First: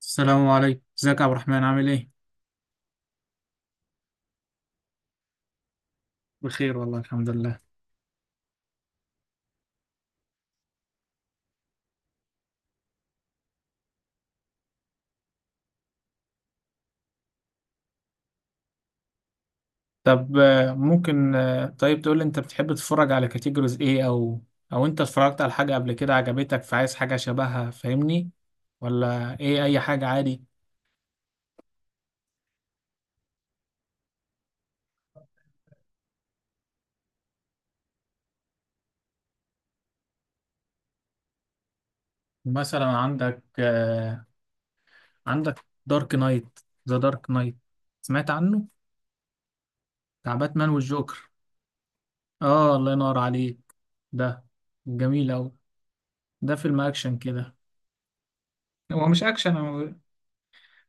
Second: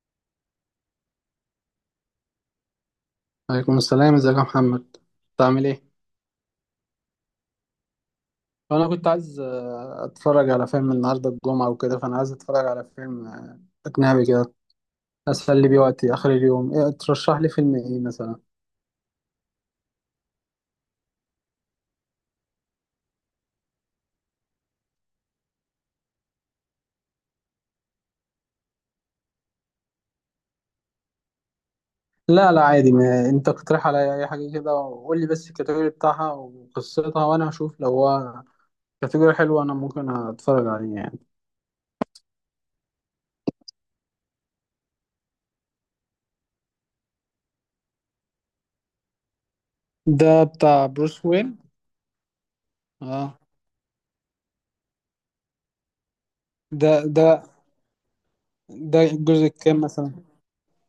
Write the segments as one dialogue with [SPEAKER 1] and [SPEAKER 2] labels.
[SPEAKER 1] السلام عليكم، ازيك يا عبد الرحمن؟ عامل ايه؟
[SPEAKER 2] عليكم السلام، ازيك يا محمد؟ انت عامل ايه؟
[SPEAKER 1] بخير والله، الحمد لله.
[SPEAKER 2] انا كنت عايز اتفرج على فيلم النهارده الجمعه وكده، فانا عايز اتفرج على فيلم اجنبي كده اسلي بيه وقتي اخر اليوم. إيه ترشح لي فيلم ايه مثلا؟
[SPEAKER 1] طب ممكن طيب تقول لي، انت بتحب تتفرج على كاتيجوريز ايه، او انت اتفرجت على حاجة قبل كده عجبتك فعايز حاجة شبهها؟ فاهمني ولا ايه، اي حاجة عادي.
[SPEAKER 2] لا لا، عادي، ما انت اقترح عليا اي حاجه كده وقول لي بس الكاتيجوري بتاعها وقصتها، وانا هشوف لو هو كاتيجوري حلو انا ممكن اتفرج عليه يعني.
[SPEAKER 1] مثلا عندك دارك نايت، ذا دارك نايت، سمعت عنه؟ بتاع
[SPEAKER 2] ده
[SPEAKER 1] باتمان
[SPEAKER 2] بتاع بروس
[SPEAKER 1] والجوكر.
[SPEAKER 2] وين؟
[SPEAKER 1] اه، الله ينور
[SPEAKER 2] اه.
[SPEAKER 1] عليك. ده جميل اوي. ده فيلم
[SPEAKER 2] ده
[SPEAKER 1] اكشن
[SPEAKER 2] ده
[SPEAKER 1] كده.
[SPEAKER 2] ده
[SPEAKER 1] هو مش
[SPEAKER 2] الجزء
[SPEAKER 1] اكشن.
[SPEAKER 2] الكام مثلا؟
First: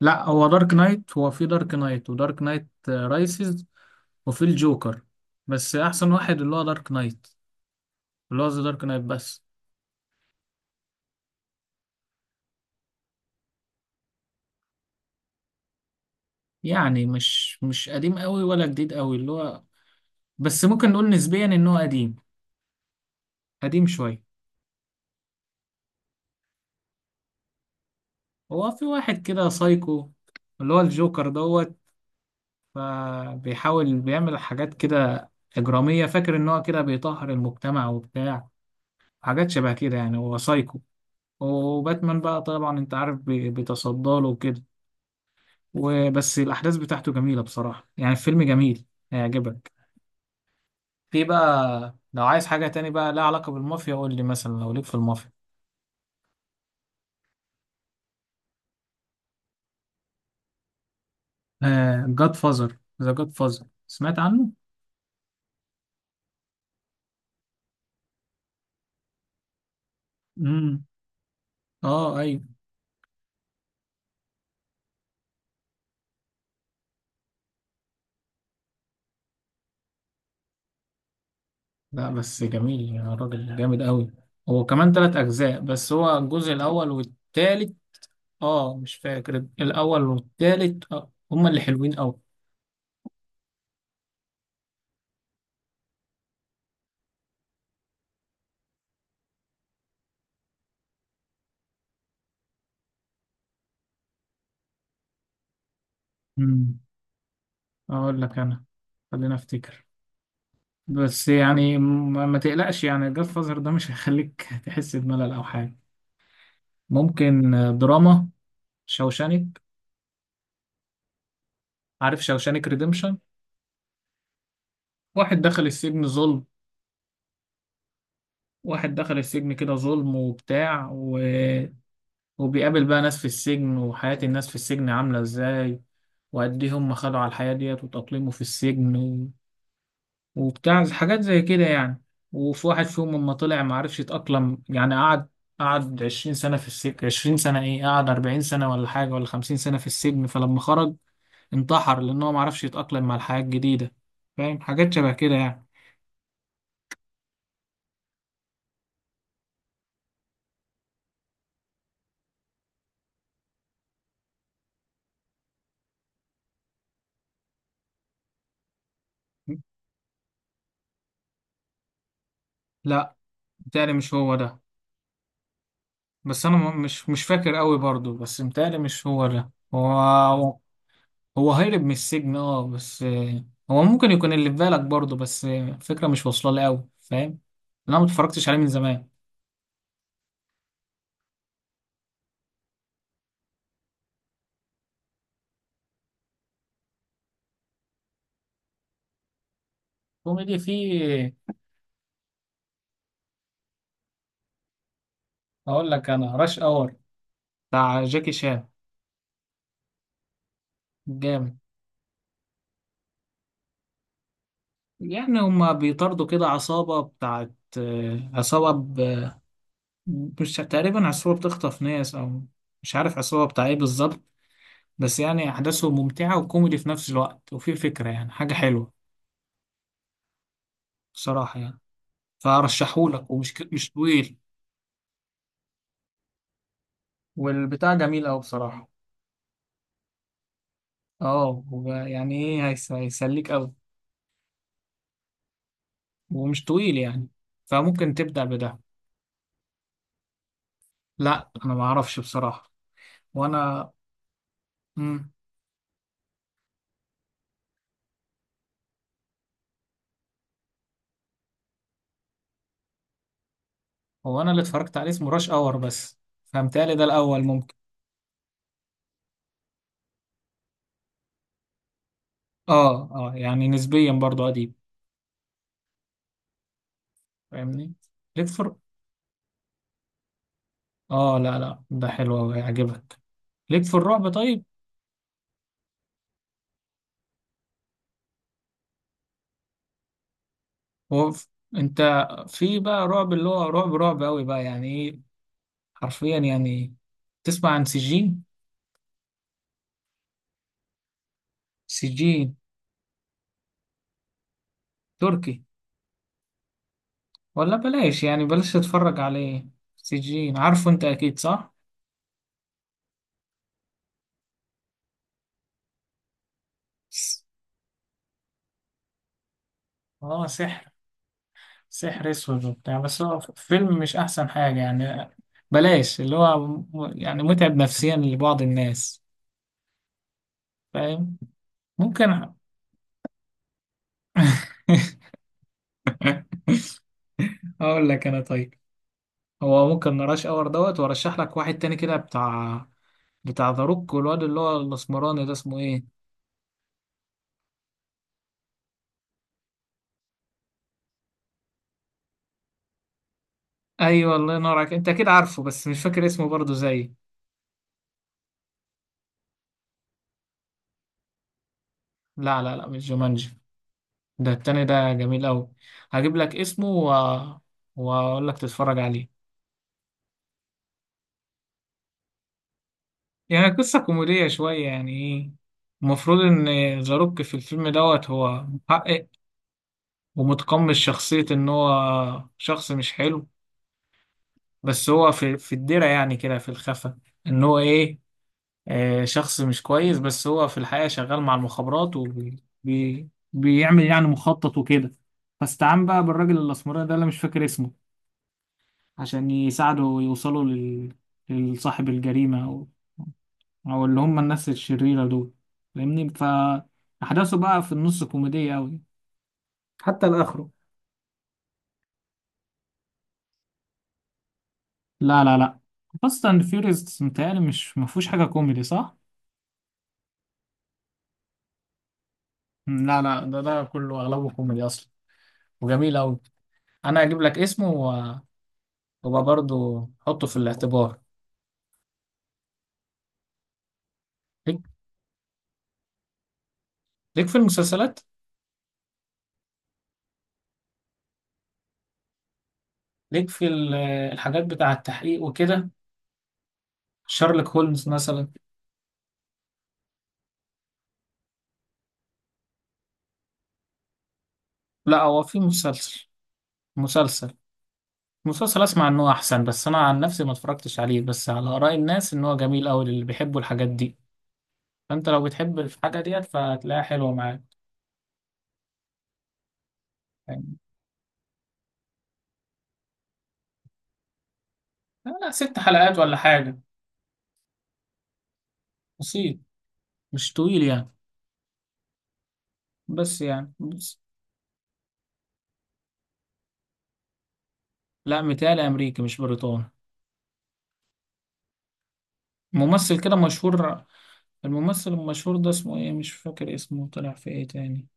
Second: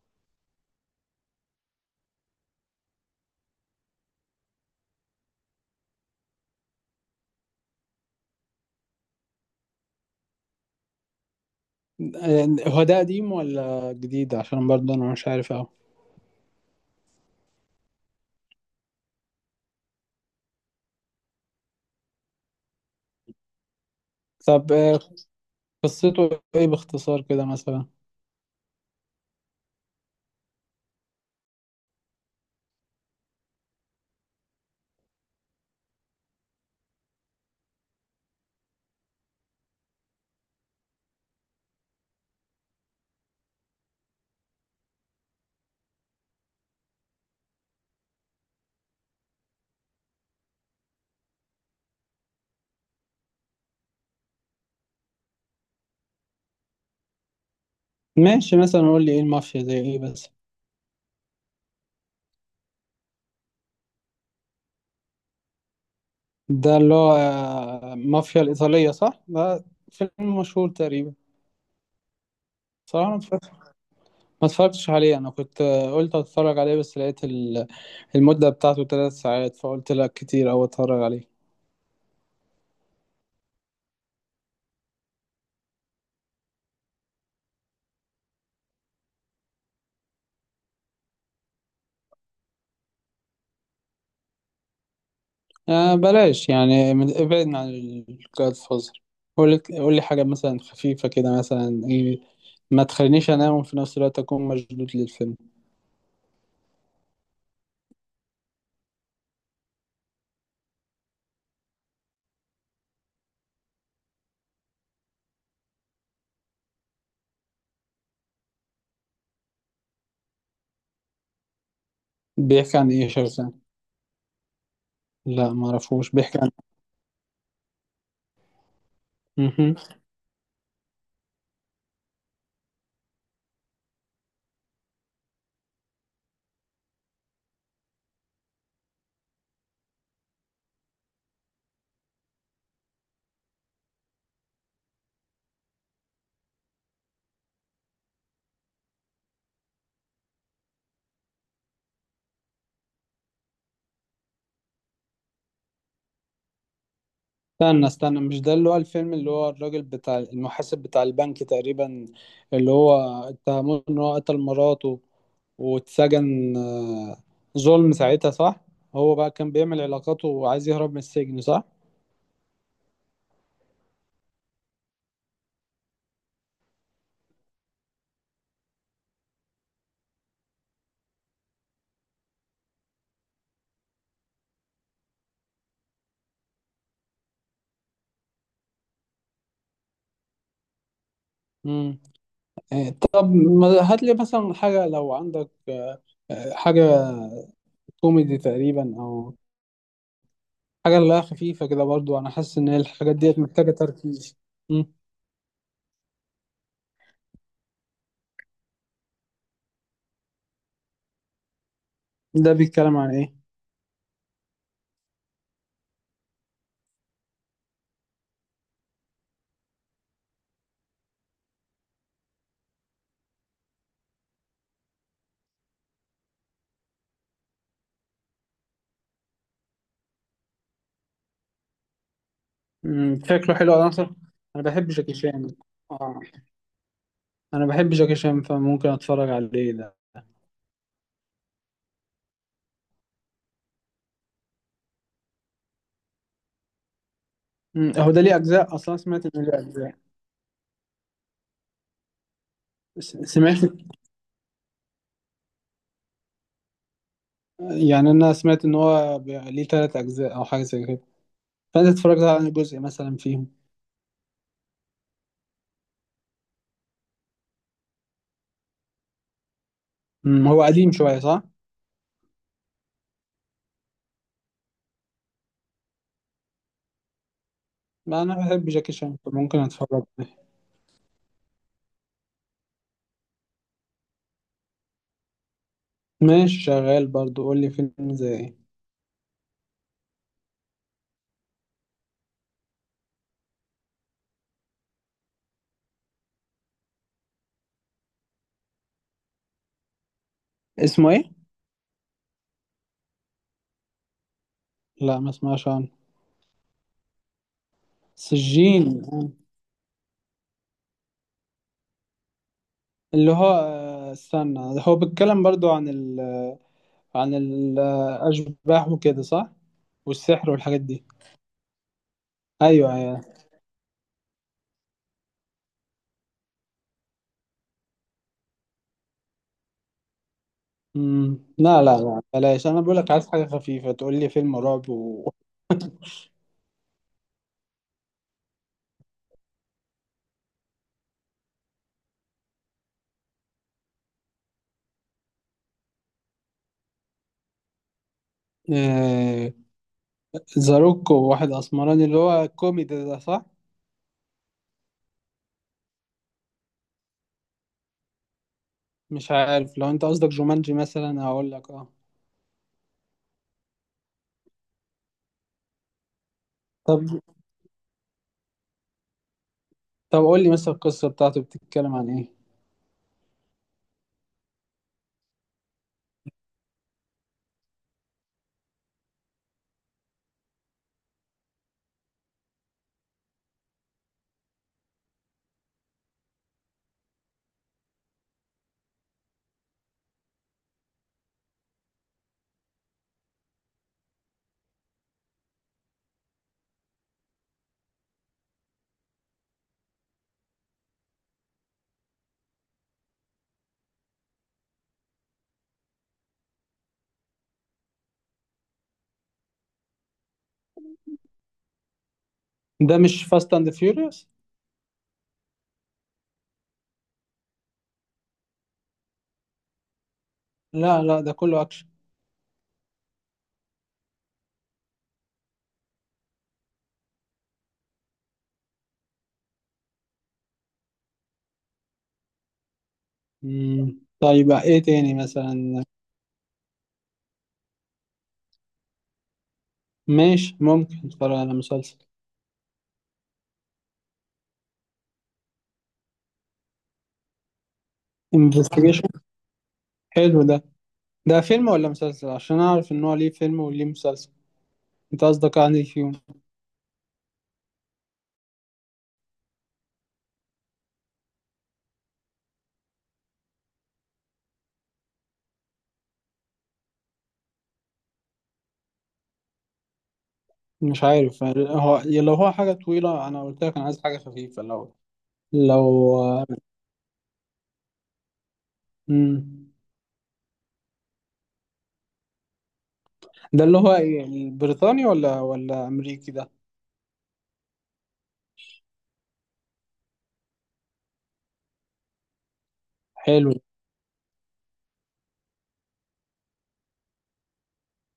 [SPEAKER 1] لا، هو دارك نايت، هو في دارك نايت ودارك نايت رايسز، وفي الجوكر. بس احسن واحد اللي هو دارك نايت، اللي هو ذا دارك نايت بس.
[SPEAKER 2] آه، هو ده قديم ولا جديد؟ عشان برضه انا مش عارف أوي.
[SPEAKER 1] يعني مش قديم قوي ولا جديد قوي، اللي هو بس ممكن نقول نسبيا ان هو قديم. قديم شويه.
[SPEAKER 2] طب، قصته ايه باختصار كده مثلا؟
[SPEAKER 1] هو في واحد كده سايكو، اللي هو الجوكر دوت. فبيحاول بيعمل حاجات كده إجرامية، فاكر إن هو كده بيطهر المجتمع وبتاع حاجات شبه كده، يعني هو سايكو. وباتمان بقى طبعا أنت عارف، بيتصدى له وكده. وبس الأحداث بتاعته جميلة بصراحة، يعني الفيلم جميل، هيعجبك. في بقى لو عايز حاجة تاني بقى لها علاقة بالمافيا قول لي، مثلا لو ليك في المافيا،
[SPEAKER 2] ماشي، مثلا قول لي ايه المافيا زي ايه بس؟
[SPEAKER 1] آه، جاد فازر، ذا جاد فازر، سمعت عنه؟
[SPEAKER 2] ده اللي هو مافيا الإيطالية صح؟ ده فيلم
[SPEAKER 1] امم.
[SPEAKER 2] مشهور تقريبا.
[SPEAKER 1] اه ايوه.
[SPEAKER 2] صراحة ما اتفرجتش عليه. انا كنت قلت اتفرج عليه بس لقيت المدة بتاعته 3 ساعات، فقلت لا كتير او اتفرج عليه.
[SPEAKER 1] لا بس جميل يا راجل، جامد قوي. هو كمان تلات أجزاء، بس هو الجزء الأول والتالت. اه، مش فاكر، الأول والتالت هما اللي حلوين قوي.
[SPEAKER 2] بلاش يعني، ابعدنا عن الجاد فوزر. قول لي حاجة مثلا خفيفة كده، مثلا ايه ما تخلينيش انام وفي نفس الوقت اكون مشدود للفيلم.
[SPEAKER 1] امم أقول لك أنا، خلينا أفتكر. بس يعني ما تقلقش، يعني جاد فازر ده مش هيخليك تحس بملل او حاجه. ممكن دراما. شوشانك، عارف شوشانك
[SPEAKER 2] بيحكي عن ايه؟
[SPEAKER 1] ريديمشن؟
[SPEAKER 2] شخص؟
[SPEAKER 1] واحد
[SPEAKER 2] لا
[SPEAKER 1] دخل
[SPEAKER 2] ما
[SPEAKER 1] السجن
[SPEAKER 2] اعرفوش. بيحكي
[SPEAKER 1] ظلم.
[SPEAKER 2] عن...
[SPEAKER 1] واحد دخل السجن كده
[SPEAKER 2] مهم.
[SPEAKER 1] ظلم وبتاع وبيقابل بقى ناس في السجن، وحياة الناس في السجن عاملة ازاي، وقد ايه هم خدوا على الحياة ديت وتأقلموا في السجن، وبتاع حاجات زي كده يعني. وفي واحد فيهم لما طلع ما عرفش يتأقلم، يعني قعد 20 سنة في السجن، 20 سنة، ايه قعد 40 سنة ولا حاجة، ولا 50 سنة في السجن، فلما خرج انتحر لأن هو ما عرفش يتأقلم مع الحياة الجديدة. فاهم، حاجات شبه كده يعني.
[SPEAKER 2] استنى استنى، مش ده اللي هو الفيلم اللي هو الراجل بتاع المحاسب بتاع البنك تقريبا، اللي هو اتهموه ان هو قتل مراته واتسجن ظلم ساعتها صح؟ هو بقى كان بيعمل علاقاته وعايز يهرب من السجن صح؟
[SPEAKER 1] لا، متهيألي مش هو ده. بس أنا مش فاكر قوي برضو، بس متهيألي مش هو ده. هو هرب من السجن اه، بس هو ممكن يكون اللي في بالك برضو، بس الفكرة مش واصلة لي قوي، فاهم، لأن أنا ما اتفرجتش عليه من زمان.
[SPEAKER 2] مم. طب، هات لي مثلا حاجة لو عندك حاجة كوميدي تقريبا، او
[SPEAKER 1] كوميدي
[SPEAKER 2] حاجة اللي هي
[SPEAKER 1] فيه.
[SPEAKER 2] خفيفة كده برضو. انا حاسس ان الحاجات ديت محتاجة تركيز. مم.
[SPEAKER 1] اقول لك انا راش اور، بتاع جاكي شان، جامد.
[SPEAKER 2] ده بيتكلم عن ايه؟
[SPEAKER 1] يعني هما بيطاردوا كده عصابة بتاعت عصابة مش، تقريبا عصابة بتخطف ناس، او مش عارف عصابة بتاع ايه بالظبط. بس يعني احداثه ممتعة وكوميدي في نفس الوقت، وفي فكرة يعني حاجة حلوة بصراحة يعني.
[SPEAKER 2] مم،
[SPEAKER 1] فارشحهولك، ومش
[SPEAKER 2] شكله حلو على
[SPEAKER 1] مش
[SPEAKER 2] نصر.
[SPEAKER 1] طويل.
[SPEAKER 2] انا بحب جاكي شان. اه. انا بحب
[SPEAKER 1] والبتاع
[SPEAKER 2] جاكي
[SPEAKER 1] جميل اوي
[SPEAKER 2] شان
[SPEAKER 1] بصراحة.
[SPEAKER 2] فممكن اتفرج عليه ده.
[SPEAKER 1] اه يعني ايه، هيسليك اوي، ومش طويل يعني.
[SPEAKER 2] مم، هو
[SPEAKER 1] فممكن
[SPEAKER 2] ده ليه
[SPEAKER 1] تبدأ
[SPEAKER 2] اجزاء
[SPEAKER 1] بده.
[SPEAKER 2] اصلا؟ سمعت انه ليه اجزاء.
[SPEAKER 1] لا انا ما اعرفش بصراحة.
[SPEAKER 2] سمعت
[SPEAKER 1] وانا مم.
[SPEAKER 2] يعني انا سمعت ان هو ليه 3 اجزاء او حاجه زي كده، فانت اتفرجت على جزء مثلا فيهم؟
[SPEAKER 1] هو انا اللي اتفرجت عليه اسمه راش اور بس. فهمتهيألي ده الاول، ممكن.
[SPEAKER 2] مم، هو قديم شويه صح؟
[SPEAKER 1] اه اه، يعني نسبيا برضو قديم، فاهمني.
[SPEAKER 2] ما انا
[SPEAKER 1] ليك
[SPEAKER 2] بحب
[SPEAKER 1] فر
[SPEAKER 2] جاكي شان فممكن اتفرج عليه.
[SPEAKER 1] اه لا لا، ده حلو أوي، هيعجبك. ليك في الرعب طيب؟
[SPEAKER 2] ماشي شغال برضو، قول لي فيلم زي ايه؟
[SPEAKER 1] هو ف- انت، في بقى رعب اللي هو رعب رعب قوي بقى، يعني ايه، حرفيا يعني. تسمع عن سجين.
[SPEAKER 2] اسمه ايه؟
[SPEAKER 1] سجين
[SPEAKER 2] لا، ما
[SPEAKER 1] تركي،
[SPEAKER 2] اسمعش عنه.
[SPEAKER 1] ولا بلاش، يعني بلاش
[SPEAKER 2] سجين.
[SPEAKER 1] تتفرج
[SPEAKER 2] آه.
[SPEAKER 1] عليه. سجين، عارفه انت اكيد صح؟
[SPEAKER 2] اللي هو استنى، هو بيتكلم برضو عن
[SPEAKER 1] س-
[SPEAKER 2] الأشباح وكده صح؟
[SPEAKER 1] اه،
[SPEAKER 2] والسحر والحاجات
[SPEAKER 1] سحر،
[SPEAKER 2] دي.
[SPEAKER 1] سحر اسود
[SPEAKER 2] أيوه،
[SPEAKER 1] وبتاع، بس
[SPEAKER 2] أيوه.
[SPEAKER 1] هو فيلم مش احسن حاجة يعني. بلاش اللي هو يعني متعب نفسيا لبعض الناس، فاهم.
[SPEAKER 2] مم. لا، لا، لا،
[SPEAKER 1] ممكن.
[SPEAKER 2] بلاش، أنا بقولك عايز حاجة خفيفة تقول لي فيلم رعب و...
[SPEAKER 1] اقول لك انا، طيب. هو ممكن نراش اور دوت، وارشح لك واحد تاني كده بتاع، ذا روك والواد اللي هو الاسمراني ده اسمه ايه؟
[SPEAKER 2] آه، ذا روك وواحد أسمراني اللي هو الكوميدي ده صح؟
[SPEAKER 1] ايوه، الله ينور عليك، انت اكيد عارفه بس مش فاكر اسمه برضه زي.
[SPEAKER 2] مش عارف، لو أنت قصدك جومانجي مثلا هقول لك أه.
[SPEAKER 1] لا لا لا، مش جومانجي. ده التاني ده جميل قوي. هجيب لك اسمه
[SPEAKER 2] طب،
[SPEAKER 1] واقول لك تتفرج عليه.
[SPEAKER 2] طب، قول لي مثلا القصة بتاعته بتتكلم عن إيه؟
[SPEAKER 1] يعني قصة كوميدية شوية يعني ايه. المفروض ان زاروك في الفيلم دوت هو محقق ومتقمص شخصية ان هو شخص مش حلو، بس هو في الدرع يعني كده في الخفا، ان هو ايه شخص مش كويس، بس هو في الحقيقة شغال مع المخابرات وبيعمل يعني مخطط وكده. فاستعان بقى بالراجل الأسمراني ده اللي مش فاكر اسمه عشان يساعده يوصلوا لصاحب الجريمة، او اللي هم الناس الشريرة دول، فاهمني. فاحداثه بقى في النص كوميدية قوي حتى لاخره.
[SPEAKER 2] ده مش فاست أند فيوريوس؟
[SPEAKER 1] لا لا لا، فاست اند فيوريوس متهيألي مش، ما فيهوش حاجة كوميدي صح؟
[SPEAKER 2] لا، لا، ده كله أكشن.
[SPEAKER 1] لا لا، ده كله اغلبه كوميدي اصلا، وجميل قوي. انا هجيب لك اسمه وابقى برضه حطه في الاعتبار.
[SPEAKER 2] مم. طيب
[SPEAKER 1] ليك
[SPEAKER 2] إيه تاني مثلا؟
[SPEAKER 1] ليك في المسلسلات.
[SPEAKER 2] ماشي، ممكن أتفرج على مسلسل.
[SPEAKER 1] ليك في الحاجات بتاع التحقيق وكده، شارلوك هولمز مثلا.
[SPEAKER 2] انفستيجيشن. حلو ده فيلم ولا مسلسل، عشان اعرف ان هو ليه فيلم وليه مسلسل؟
[SPEAKER 1] لا،
[SPEAKER 2] انت
[SPEAKER 1] هو
[SPEAKER 2] قصدك
[SPEAKER 1] في
[SPEAKER 2] يعني فيهم؟
[SPEAKER 1] مسلسل مسلسل اسمع ان هو احسن، بس انا عن نفسي ما اتفرجتش عليه، بس على اراء الناس ان هو جميل قوي، اللي بيحبوا الحاجات دي. فانت لو بتحب الحاجه ديت فهتلاقيها حلوه معاك يعني.
[SPEAKER 2] مش عارف، هو لو هو حاجه طويله انا قلت لك انا عايز حاجه خفيفه. لو
[SPEAKER 1] لا لا، ست
[SPEAKER 2] لو
[SPEAKER 1] حلقات ولا حاجه. بسيط،
[SPEAKER 2] مم.
[SPEAKER 1] مش طويل يعني، بس
[SPEAKER 2] ده
[SPEAKER 1] يعني
[SPEAKER 2] اللي هو
[SPEAKER 1] بس.
[SPEAKER 2] ايه، البريطاني ولا امريكي ده؟
[SPEAKER 1] لا، متهيألي امريكي مش بريطاني. ممثل كده
[SPEAKER 2] حلو،
[SPEAKER 1] مشهور. الممثل المشهور ده اسمه ايه، مش فاكر اسمه طلع في ايه تاني.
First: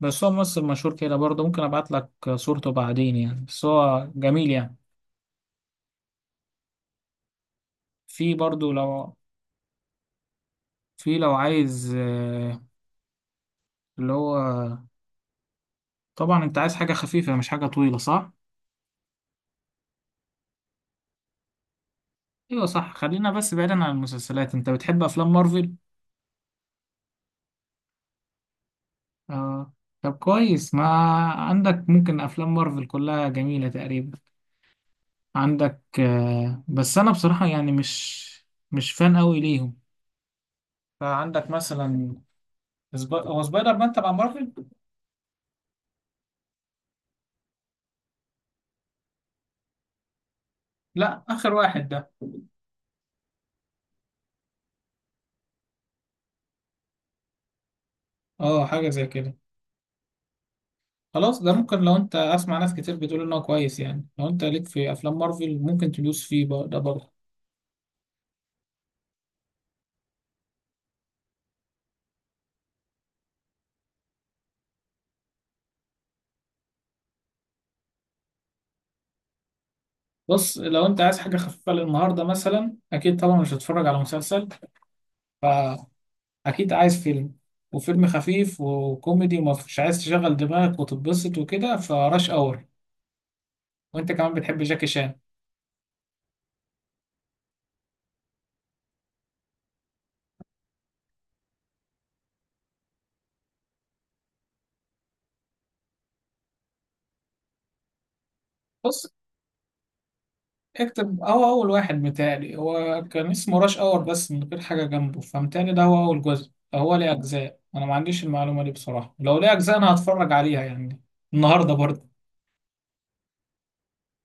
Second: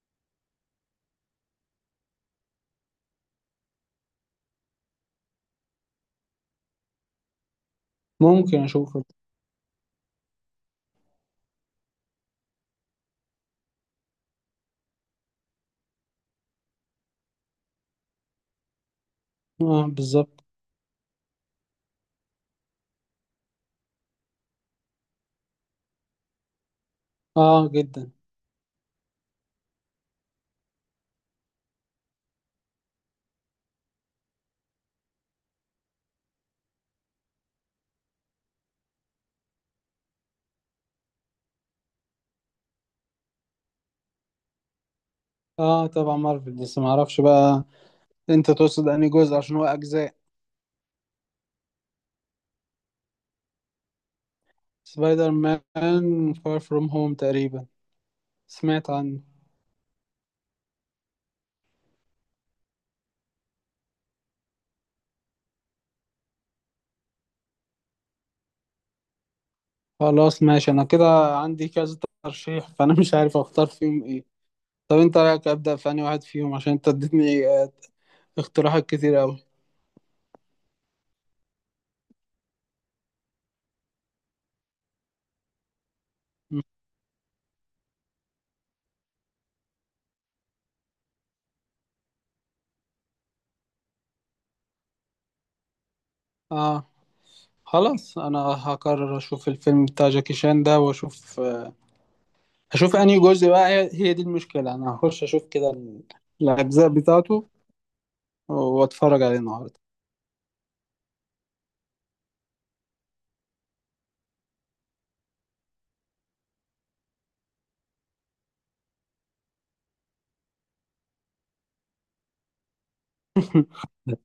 [SPEAKER 1] بس هو ممثل مشهور كده برضه، ممكن ابعت لك صورته بعدين يعني، بس هو جميل يعني. في
[SPEAKER 2] ممكن
[SPEAKER 1] برضه
[SPEAKER 2] اشوفه.
[SPEAKER 1] لو، لو عايز اللي هو، طبعا انت عايز حاجة خفيفة مش حاجة طويلة صح؟
[SPEAKER 2] اه، بالظبط.
[SPEAKER 1] ايوه صح. خلينا بس بعيدا عن المسلسلات، انت بتحب افلام مارفل؟
[SPEAKER 2] اه جدا.
[SPEAKER 1] آه. طب كويس، ما عندك، ممكن افلام مارفل كلها جميلة تقريبا. عندك بس انا بصراحة يعني مش فان قوي ليهم. فعندك مثلا، هو سبايدر مان تبع مارفل؟
[SPEAKER 2] اه طبعا مارفل، بس ما اعرفش بقى انت تقصد انهي جزء عشان هو اجزاء.
[SPEAKER 1] لا، اخر واحد ده.
[SPEAKER 2] سبايدر مان فار فروم هوم تقريبا.
[SPEAKER 1] اه، حاجة
[SPEAKER 2] سمعت
[SPEAKER 1] زي
[SPEAKER 2] عنه؟
[SPEAKER 1] كده. خلاص ده ممكن، لو انت اسمع ناس كتير بتقول انه كويس يعني، لو انت ليك في افلام مارفل ممكن تدوس فيه بقى ده برضه.
[SPEAKER 2] خلاص ماشي، انا كده عندي كذا ترشيح فانا مش عارف اختار فيهم ايه. طب انت رايك ابدا في انهي واحد فيهم، عشان انت اديتني اقتراحات كتير قوي.
[SPEAKER 1] بص، لو انت عايز حاجة خفيفة للنهاردة مثلا، اكيد طبعا مش هتتفرج على مسلسل، فاكيد عايز فيلم، وفيلم خفيف وكوميدي ومش عايز تشغل دماغك وتتبسط وكده، فراش اور. وانت كمان بتحب جاكي شان.
[SPEAKER 2] اه، خلاص. انا هقرر اشوف الفيلم بتاع جاكي شان ده، واشوف آه، هشوف انهي جزء بقى. هي هي دي المشكله. انا هخش اشوف كده الاجزاء بتاعته
[SPEAKER 1] بص،
[SPEAKER 2] واتفرج عليه النهارده.
[SPEAKER 1] اكتب. هو اول واحد متهيألي هو كان اسمه راش اور بس، من غير حاجة جنبه. فمتهيألي ده هو اول جزء. هو ليه اجزاء، انا ما عنديش المعلومة دي بصراحة. لو ليه اجزاء انا هتفرج عليها يعني النهاردة برضه.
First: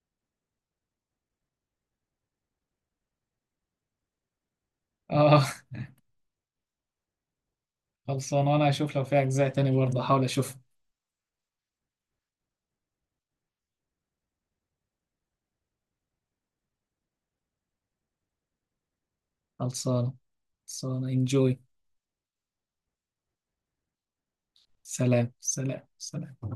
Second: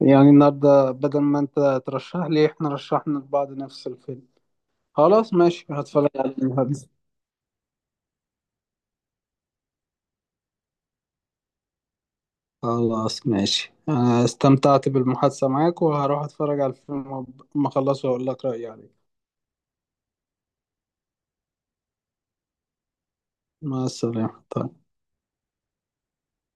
[SPEAKER 2] يعني النهارده بدل ما انت ترشح لي احنا رشحنا لبعض نفس الفيلم. خلاص
[SPEAKER 1] اه.
[SPEAKER 2] ماشي، هتفرج عليه النهارده.
[SPEAKER 1] خلصان. وانا هشوف لو في اجزاء تاني برضه احاول اشوف.
[SPEAKER 2] خلاص ماشي، أنا استمتعت بالمحادثة معاك وهروح أتفرج على الفيلم وأما أخلصه وأقول لك رأيي عليه.
[SPEAKER 1] خلصانة، خلصانة، انجوي.
[SPEAKER 2] مع السلامة. طيب.
[SPEAKER 1] سلام، سلام، سلام.